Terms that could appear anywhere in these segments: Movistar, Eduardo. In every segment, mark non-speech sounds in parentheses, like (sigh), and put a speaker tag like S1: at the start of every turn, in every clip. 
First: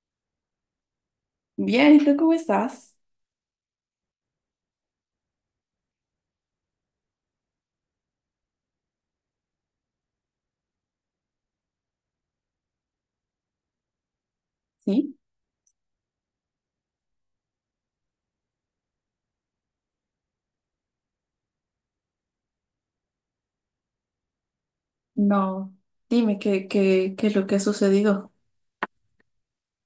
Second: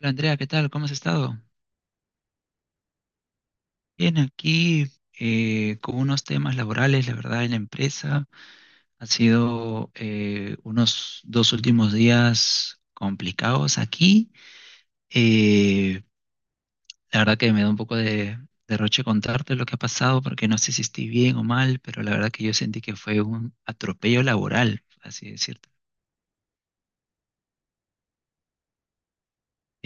S1: Hola Andrea, ¿qué tal? ¿Cómo has estado?
S2: Bien, ¿y tú cómo estás?
S1: Bien, aquí con unos temas laborales, la verdad, en la empresa. Han sido unos 2 últimos días complicados aquí.
S2: Sí,
S1: Eh, la verdad que me da un poco de derroche contarte lo que ha pasado, porque no sé si estoy bien o mal, pero la verdad que yo sentí que fue un atropello laboral, así decirlo.
S2: no, dime qué es lo que ha sucedido.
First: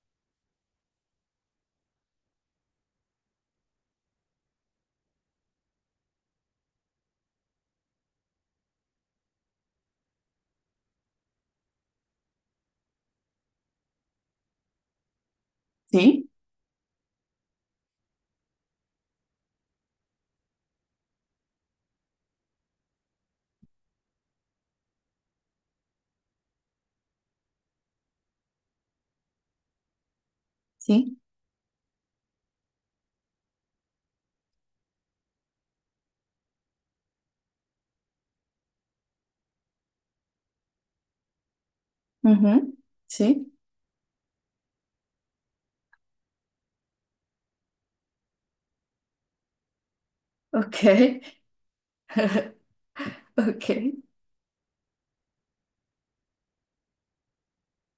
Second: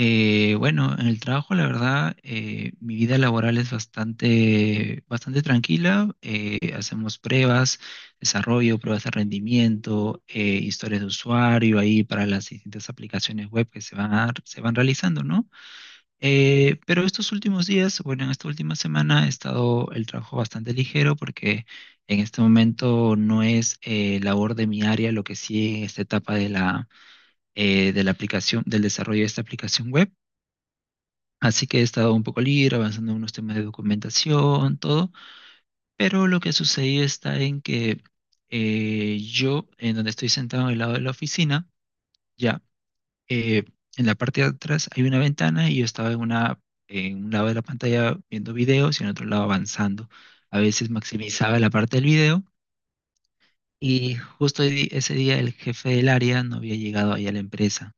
S1: Bueno, en el trabajo, la verdad, mi vida laboral es bastante, bastante tranquila. Hacemos pruebas, desarrollo, pruebas de rendimiento, historias de usuario ahí para las distintas aplicaciones web que se van, se van realizando, ¿no?
S2: Sí,
S1: Pero estos últimos días, bueno, en esta última semana he estado el trabajo bastante ligero porque en este momento no es labor de mi área lo que sí en esta etapa de la aplicación, del desarrollo de esta aplicación web.
S2: sí,
S1: Así que he estado un poco libre, avanzando en unos temas de documentación, todo, pero lo que sucedió está en que yo, en donde estoy sentado en el lado de la oficina, ya,
S2: ujú, sí,
S1: eh, en la parte de atrás hay una ventana y yo estaba en un lado de la pantalla viendo videos y en otro lado avanzando. A veces
S2: ok,
S1: maximizaba la parte del video
S2: (laughs) ok,
S1: y justo ese día el jefe del área no había llegado ahí a la empresa,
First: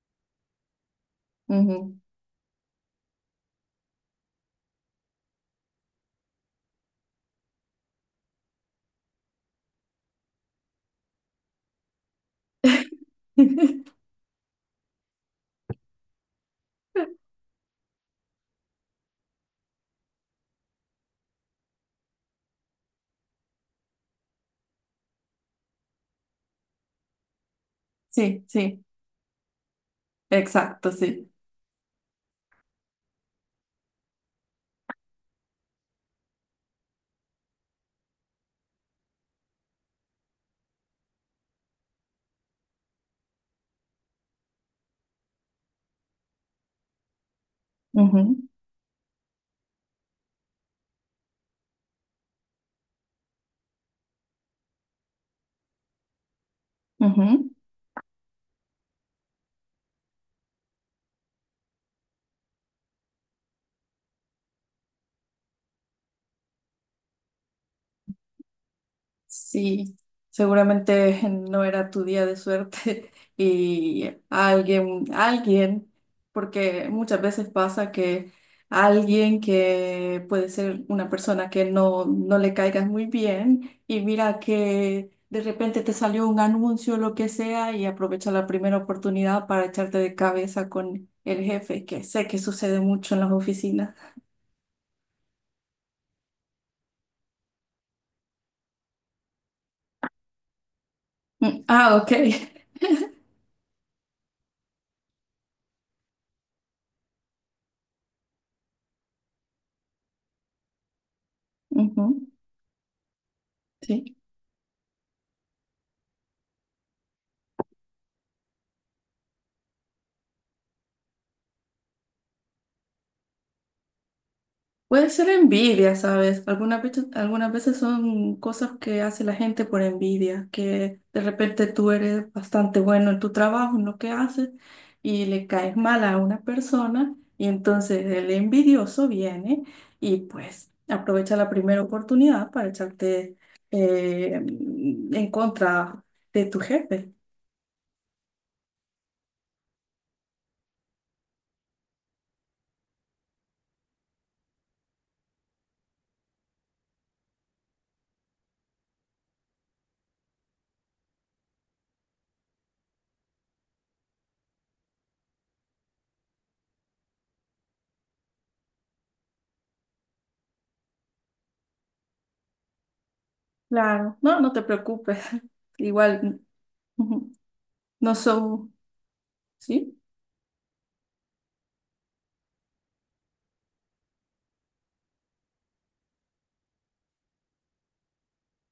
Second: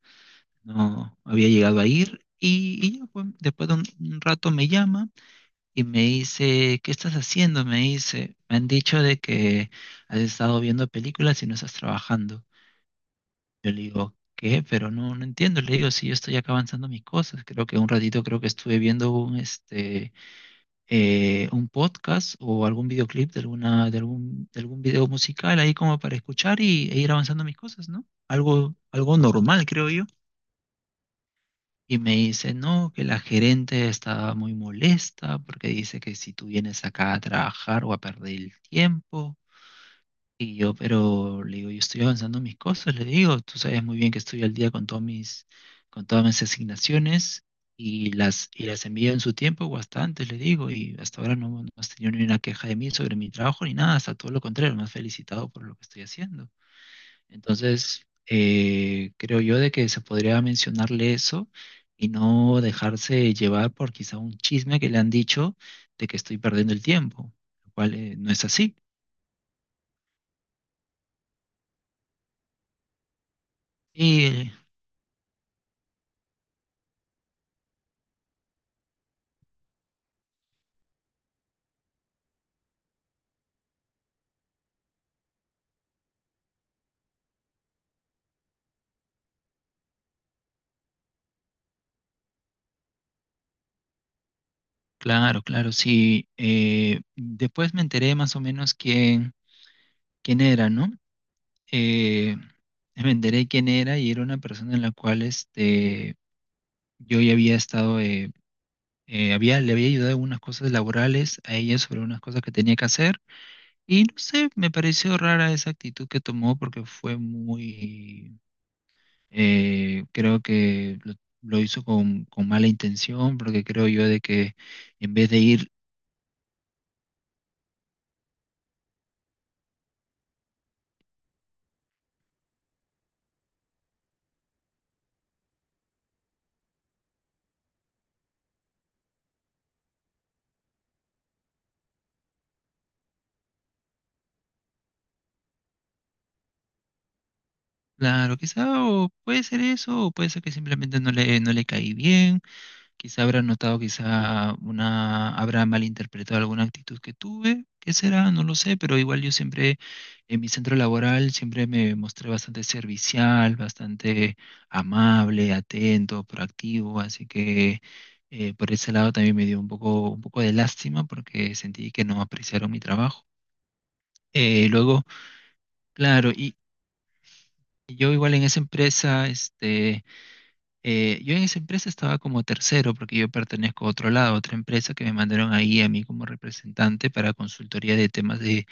S1: no había llegado a
S2: ujú.
S1: ir y ya, pues, después de un rato me llama. Y me dice, ¿qué estás haciendo? Me dice, me han dicho de que has estado viendo películas y no estás trabajando. Yo le
S2: (laughs)
S1: digo, ¿qué? Pero no, no entiendo. Le digo, sí, yo estoy acá avanzando mis cosas. Creo que un ratito creo que estuve viendo un podcast o algún videoclip de alguna, de algún video musical ahí como para escuchar y, e ir avanzando mis cosas, ¿no?
S2: Sí,
S1: Algo,
S2: sí,
S1: algo normal, creo.
S2: exacto, sí.
S1: Y me dice, no, que la gerente está muy molesta porque dice que si tú vienes acá a trabajar o a perder el tiempo. Y yo, pero le digo, yo estoy avanzando en mis cosas, le digo, tú sabes muy bien que estoy al día con todos mis, con todas mis asignaciones y
S2: Ujú,
S1: las envío en su tiempo o hasta antes, le digo, y hasta ahora no, no has tenido ni una queja de mí sobre mi trabajo ni nada, hasta todo lo contrario, me has felicitado por lo que estoy haciendo.
S2: ujú.
S1: Entonces, creo yo de que se podría mencionarle eso y no dejarse llevar por quizá un chisme que le han dicho de que estoy perdiendo el tiempo, lo cual no es así.
S2: Sí, seguramente (laughs) no era tu día de suerte (laughs) y
S1: Y
S2: alguien, porque muchas veces pasa que alguien, que puede ser una persona que no le caigas muy bien, y mira que de repente te salió un anuncio o lo que sea y aprovecha la primera oportunidad para echarte de cabeza con el jefe, que sé que sucede mucho en las oficinas.
S1: claro, claro, sí. Después me enteré más o menos quién era, ¿no?
S2: Mm, ah, ok.
S1: Eh, Me enteré quién era y era una persona en la cual yo ya había estado, le había ayudado en unas cosas laborales a
S2: (laughs)
S1: ella sobre unas
S2: Ujú,
S1: cosas que tenía que hacer. Y no
S2: sí.
S1: sé, me pareció rara esa actitud que tomó porque fue muy, creo que lo hizo con mala intención, porque creo yo de que
S2: Puede
S1: en
S2: ser
S1: vez de ir,
S2: envidia, ¿sabes? Algunas veces son cosas que hace la gente por envidia, que de repente tú eres bastante bueno en tu trabajo, en lo que haces, y le caes mal a una persona, y entonces el envidioso viene y pues aprovecha la primera oportunidad para echarte, en contra de tu jefe.
S1: claro, quizá o puede ser eso, o puede ser que simplemente no le, no le caí bien. Quizá habrá notado, quizá una, habrá malinterpretado alguna actitud que tuve, qué será, no lo sé, pero igual yo siempre en mi centro laboral siempre me mostré bastante servicial, bastante amable, atento, proactivo, así que por ese lado también me dio un poco de lástima porque sentí que no apreciaron mi trabajo.
S2: Claro, no, no te
S1: Luego,
S2: preocupes. (laughs)
S1: claro,
S2: Igual,
S1: y
S2: ujú,
S1: y yo
S2: no
S1: igual en esa
S2: son,
S1: empresa,
S2: ¿sí?
S1: yo en esa empresa estaba como tercero porque yo pertenezco a otro lado, a otra empresa que me mandaron ahí a mí como representante para consultoría de temas de,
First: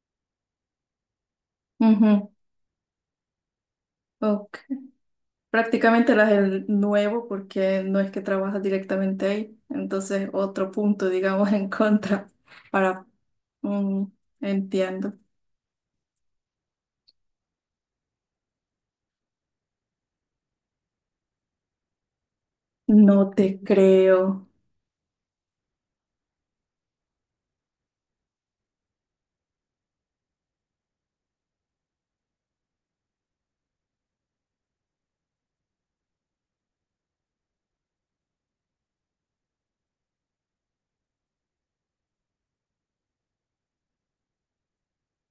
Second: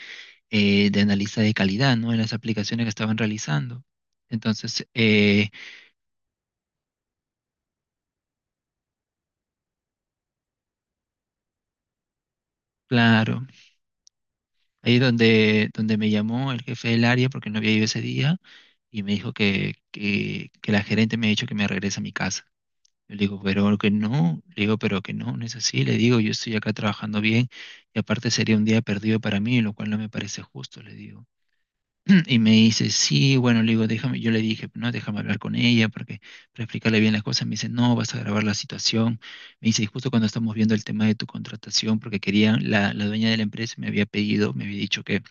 S1: eh, de analista de calidad, ¿no? En
S2: Ujú,
S1: las aplicaciones que estaban realizando.
S2: ok.
S1: Entonces,
S2: Prácticamente las del nuevo, porque no es que trabajas directamente ahí. Entonces, otro punto, digamos, (laughs) en contra para...
S1: claro,
S2: mm,
S1: ahí
S2: entiendo.
S1: donde me llamó el jefe del área porque no había ido ese día y me dijo que la gerente me ha dicho que me regrese a mi casa. Yo le
S2: No
S1: digo,
S2: te
S1: pero que no,
S2: creo.
S1: le digo, pero que no, no es así, le digo, yo estoy acá trabajando bien y aparte sería un día perdido para mí, lo cual no me parece justo, le digo. (clears throat) Y me dice, sí, bueno, le digo, déjame, yo le dije, no, déjame hablar con ella porque, para explicarle bien las cosas, me dice, no, vas a agravar la situación. Me dice, y justo cuando estamos viendo el tema de tu contratación, porque quería, la dueña de la empresa me había pedido, me había dicho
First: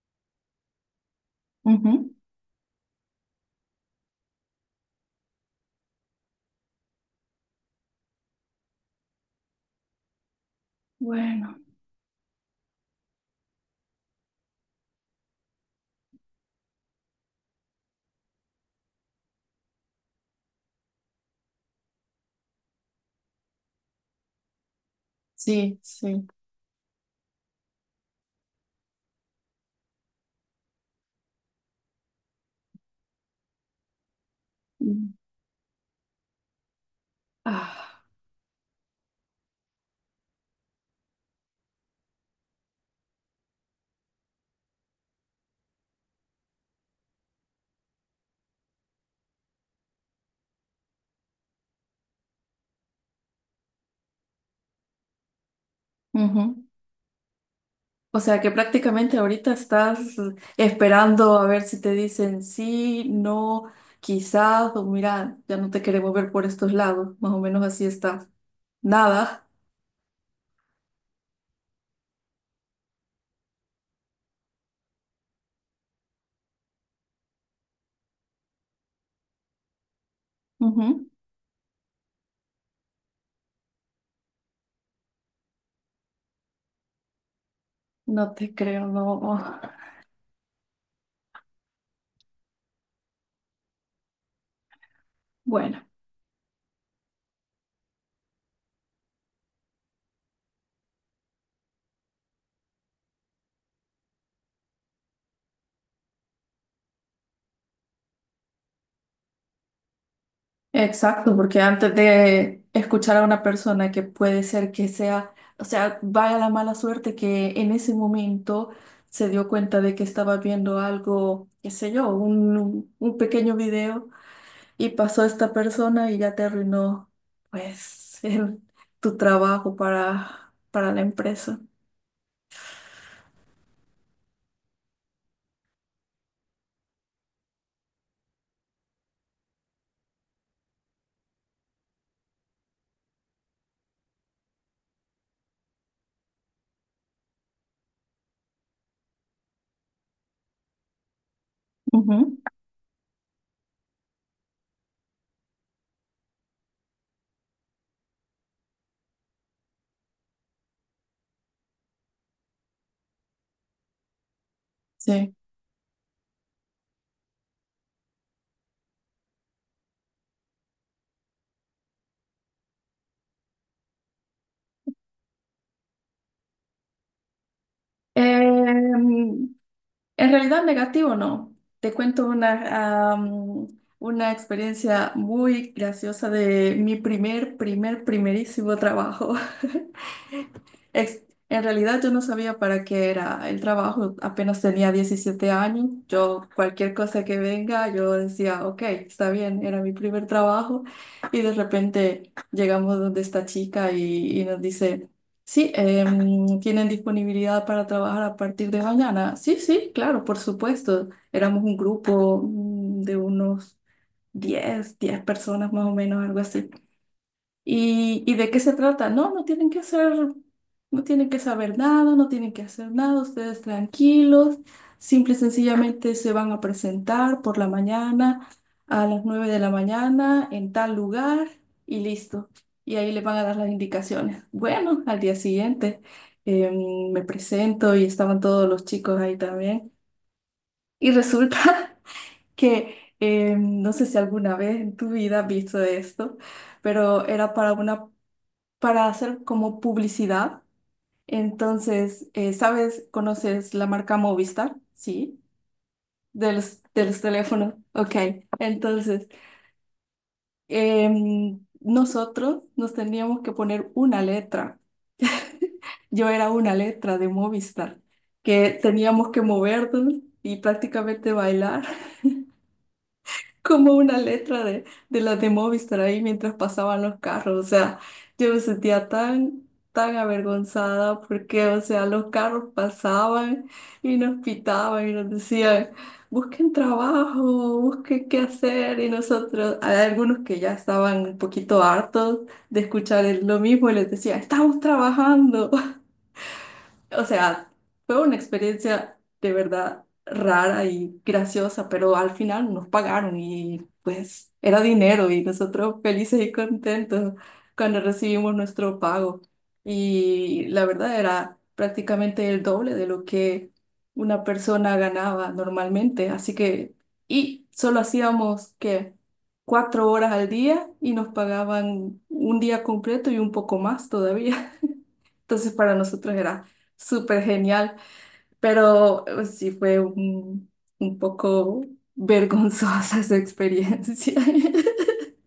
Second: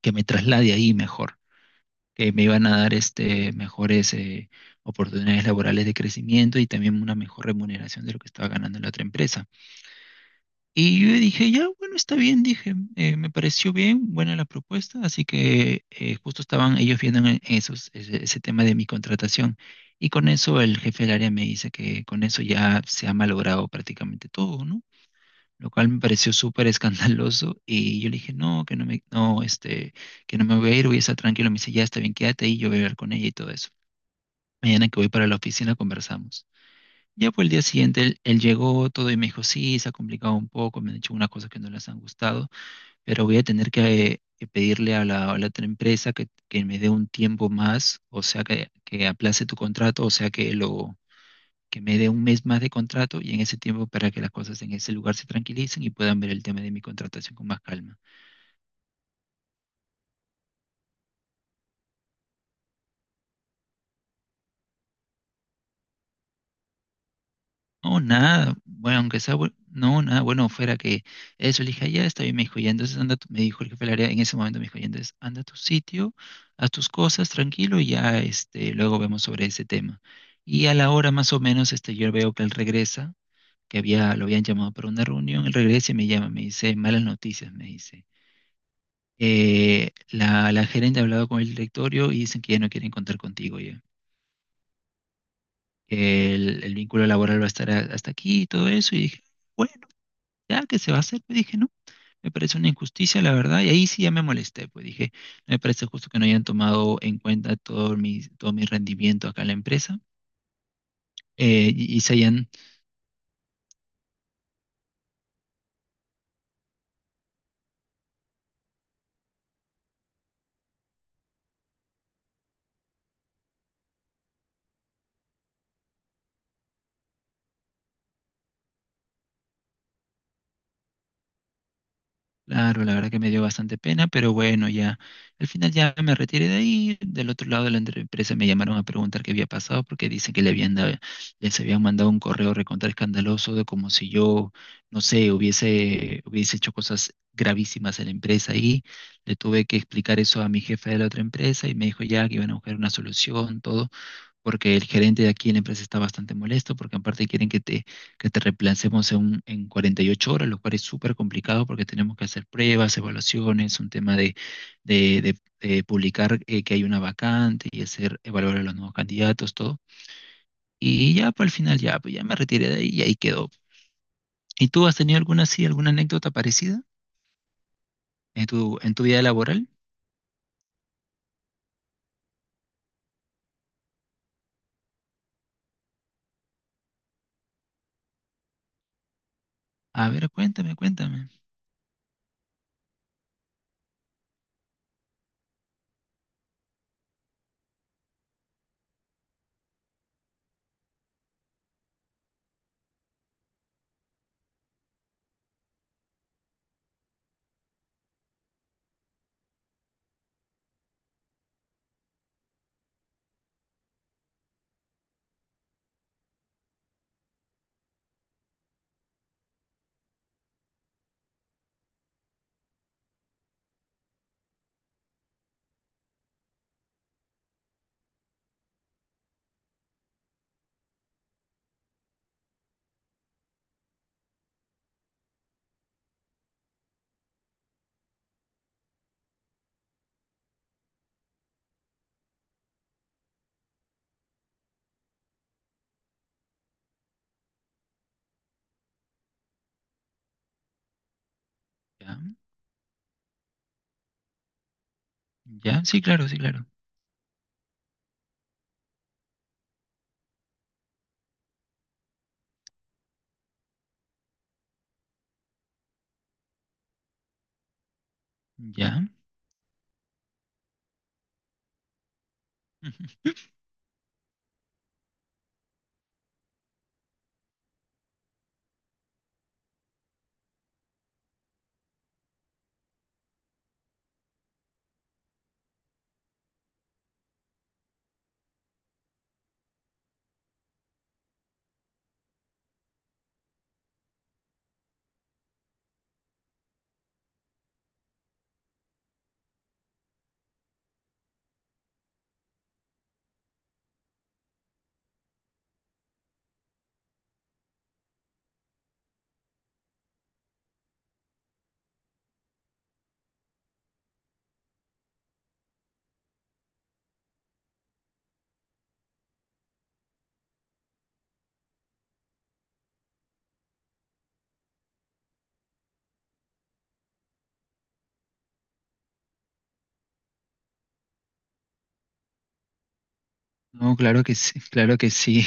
S1: que me traslade ahí mejor
S2: Ujú.
S1: que me iban a dar este, mejores oportunidades laborales de crecimiento y también una mejor remuneración de lo que estaba ganando en la otra empresa. Y yo dije,
S2: Bueno,
S1: ya, bueno, está bien, dije, me pareció bien, buena la propuesta, así que justo estaban ellos viendo en ese tema de mi contratación. Y con eso el jefe del área me dice que con eso ya se ha malogrado prácticamente todo, ¿no? Lo
S2: sí,
S1: cual me
S2: sí.
S1: pareció súper escandaloso y yo le dije, no, que no me, no, que no me voy a ir, voy a estar tranquilo. Me dice, ya está bien, quédate ahí, yo voy a hablar con ella y todo eso. Mañana que voy
S2: Mm.
S1: para la oficina conversamos. Ya fue el día siguiente,
S2: Ah,
S1: él llegó todo y me dijo, sí, se ha complicado un poco, me han hecho unas cosas que no les han gustado, pero voy a tener que pedirle a la otra empresa que me dé un tiempo más, o sea, que aplace tu contrato, o sea, que lo que me dé un mes más de contrato y en ese tiempo para que las cosas en ese lugar se tranquilicen y puedan ver el
S2: ujú.
S1: tema de mi contratación con más calma.
S2: O sea que prácticamente ahorita estás esperando a ver si te dicen sí, no, quizás, o mira, ya no te queremos ver por estos lados. Más o menos así
S1: No,
S2: está.
S1: nada, bueno, aunque sea,
S2: Nada.
S1: no, nada, bueno, fuera que eso, le dije, "Ah, ya está bien, me dijo, ya, entonces anda, me dijo el jefe del área, en ese momento me dijo, ya, entonces anda a tu sitio, haz tus cosas, tranquilo, y ya, luego vemos sobre ese tema. Y a la
S2: Ujú.
S1: hora más o menos, yo veo que él regresa, que había, lo habían llamado para una reunión, él regresa y me llama, me dice, malas noticias, me dice.
S2: No te creo, no.
S1: La, la gerente ha hablado con el directorio y dicen que ya no quieren contar contigo ya.
S2: Bueno,
S1: Que el vínculo laboral va a estar hasta aquí y todo eso. Y dije, bueno, ya que se va a hacer, pues dije, no, me parece una injusticia, la verdad. Y ahí sí ya me molesté, pues dije, no me parece justo que no hayan tomado en cuenta todo mi rendimiento acá en la empresa.
S2: exacto, porque
S1: eh,
S2: antes
S1: y, y se hayan.
S2: de escuchar a una persona que puede ser que sea, o sea, vaya la mala suerte que en ese momento se dio cuenta de que estaba viendo algo, qué sé yo, un pequeño video, y pasó esta persona y ya te arruinó, pues, (laughs) tu trabajo para la empresa.
S1: Claro, la verdad que me dio bastante pena, pero bueno, ya al final ya me retiré de ahí. Del otro lado de la empresa me llamaron a preguntar qué había pasado porque dicen que les habían mandado un correo recontra escandaloso de como si yo, no sé, hubiese, hubiese hecho cosas gravísimas en la empresa y le tuve que explicar eso a mi jefe de la otra empresa y me dijo ya que
S2: Ujú,
S1: iban a buscar una solución, todo porque el gerente de aquí en la empresa está bastante molesto, porque aparte quieren que te reemplacemos en, en 48 horas, lo cual es súper complicado porque tenemos que hacer pruebas, evaluaciones, un tema de,
S2: sí.
S1: de- de publicar que hay una vacante y hacer evaluar a los nuevos candidatos, todo. Y ya para el final, ya, pues ya me retiré de ahí y ahí quedó. ¿Y tú has tenido alguna así, alguna anécdota parecida en tu vida
S2: Em,
S1: laboral?
S2: En realidad negativo no. Te cuento una experiencia muy graciosa de mi primerísimo trabajo.
S1: A ver,
S2: (laughs)
S1: cuéntame,
S2: Ex-
S1: cuéntame.
S2: En realidad yo no sabía para qué era el trabajo, apenas tenía 17 años, yo cualquier cosa que venga, yo decía, ok, está bien, era mi primer trabajo, y de repente llegamos donde esta chica y nos dice, sí, ¿tienen disponibilidad para trabajar a partir de mañana? Sí, sí, claro, por supuesto. Éramos un grupo de unos diez personas más o menos, algo así. ¿Y de qué se trata? No, no tienen que hacer, no tienen que saber nada, no tienen que hacer nada, ustedes tranquilos, simple y sencillamente se van a presentar por la mañana, a las 9 de la mañana, en tal lugar y listo. Y ahí les van a dar las indicaciones. Bueno, al día siguiente me presento y estaban todos los chicos ahí también. Y resulta (laughs) que no sé si alguna vez en tu vida has visto esto, pero era para una para hacer como publicidad. Entonces,
S1: Ya,
S2: ¿sabes? ¿Conoces la marca Movistar? Sí,
S1: ya, sí, claro, sí,
S2: de
S1: claro.
S2: los, de los teléfonos. Ok, entonces, nosotros nos teníamos que poner una letra. (laughs) Yo era una letra de Movistar, que
S1: Ya.
S2: teníamos que movernos y prácticamente bailar,
S1: (laughs)
S2: como una letra de las de Movistar ahí, mientras pasaban los carros. O sea, yo me sentía tan, tan avergonzada, porque, o sea, los carros pasaban y nos pitaban y nos decían, busquen trabajo, busquen qué hacer. Y nosotros, hay algunos que ya estaban un poquito hartos de escuchar lo mismo, y les decía, estamos trabajando. O sea, fue una experiencia de verdad rara y graciosa, pero al final nos pagaron y pues era dinero y nosotros felices y contentos cuando recibimos nuestro pago. Y la verdad era prácticamente el doble de lo que una persona ganaba normalmente. Así que, y solo hacíamos que 4 horas al día y nos pagaban un día completo y un poco más todavía. (laughs) Entonces para nosotros era súper genial, pero sí fue un, poco vergonzosa esa
S1: No, claro que
S2: experiencia.
S1: sí, claro que
S2: (laughs)
S1: sí.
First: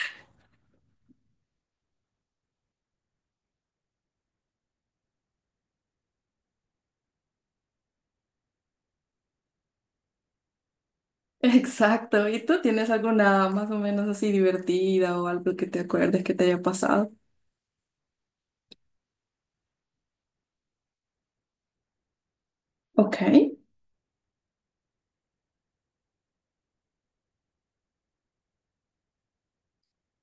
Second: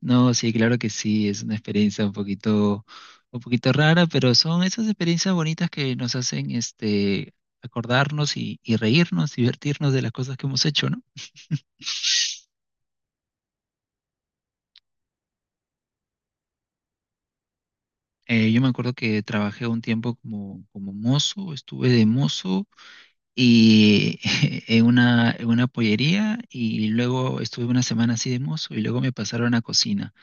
S1: No, sí, claro que sí, es una experiencia un poquito rara, pero son esas experiencias bonitas que nos hacen acordarnos y reírnos, divertirnos de las cosas que hemos hecho, ¿no?
S2: Exacto. ¿Y tú tienes alguna más o menos así divertida o algo que te acuerdes que te haya pasado?
S1: Yo me acuerdo que trabajé un tiempo como, como mozo, estuve de mozo
S2: Ok.
S1: y (laughs) en una pollería y luego estuve una semana así de mozo y luego me pasaron a cocina.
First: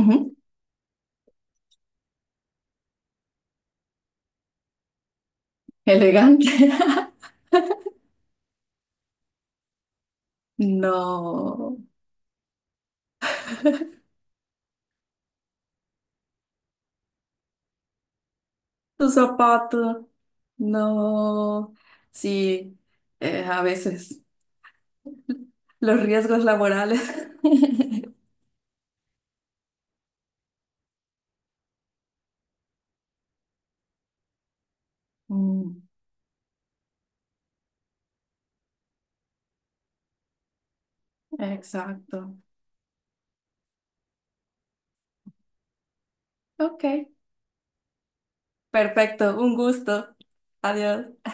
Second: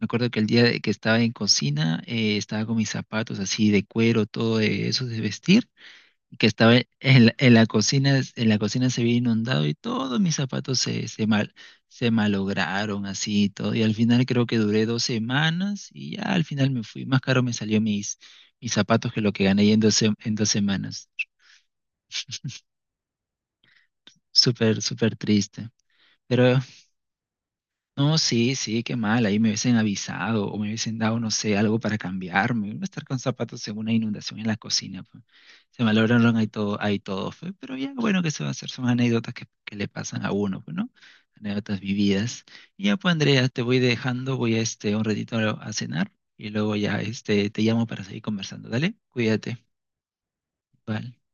S1: Me acuerdo que el día de que estaba en cocina estaba con mis zapatos así de cuero, todo de esos de vestir.
S2: Elegante.
S1: Que estaba
S2: (laughs)
S1: en la cocina se había inundado y todos mis zapatos se, se, mal,
S2: No.
S1: se malograron así y todo. Y al final creo que duré 2 semanas y ya al final me fui. Más caro me salió mis, mis
S2: Tu
S1: zapatos que lo que gané en dos,
S2: zapato.
S1: se- en dos semanas.
S2: No. Sí. A veces
S1: Súper, súper triste.
S2: los riesgos
S1: Pero
S2: laborales. (laughs)
S1: no, sí, sí, qué mal, ahí me hubiesen avisado o me hubiesen dado, no sé, algo para cambiarme. No estar con zapatos en una inundación en la cocina, pues.
S2: Mm,
S1: Se malograron ahí todo, fue. Pero ya, bueno, ¿que se va a hacer? Son anécdotas que le pasan a uno, pues, ¿no? Anécdotas
S2: exacto.
S1: vividas. Y ya, pues, Andrea, te voy dejando, voy a un ratito a cenar y luego
S2: Ok.
S1: ya, te llamo para seguir conversando. Dale,
S2: Perfecto, un
S1: cuídate.
S2: gusto.
S1: Vale.
S2: Adiós.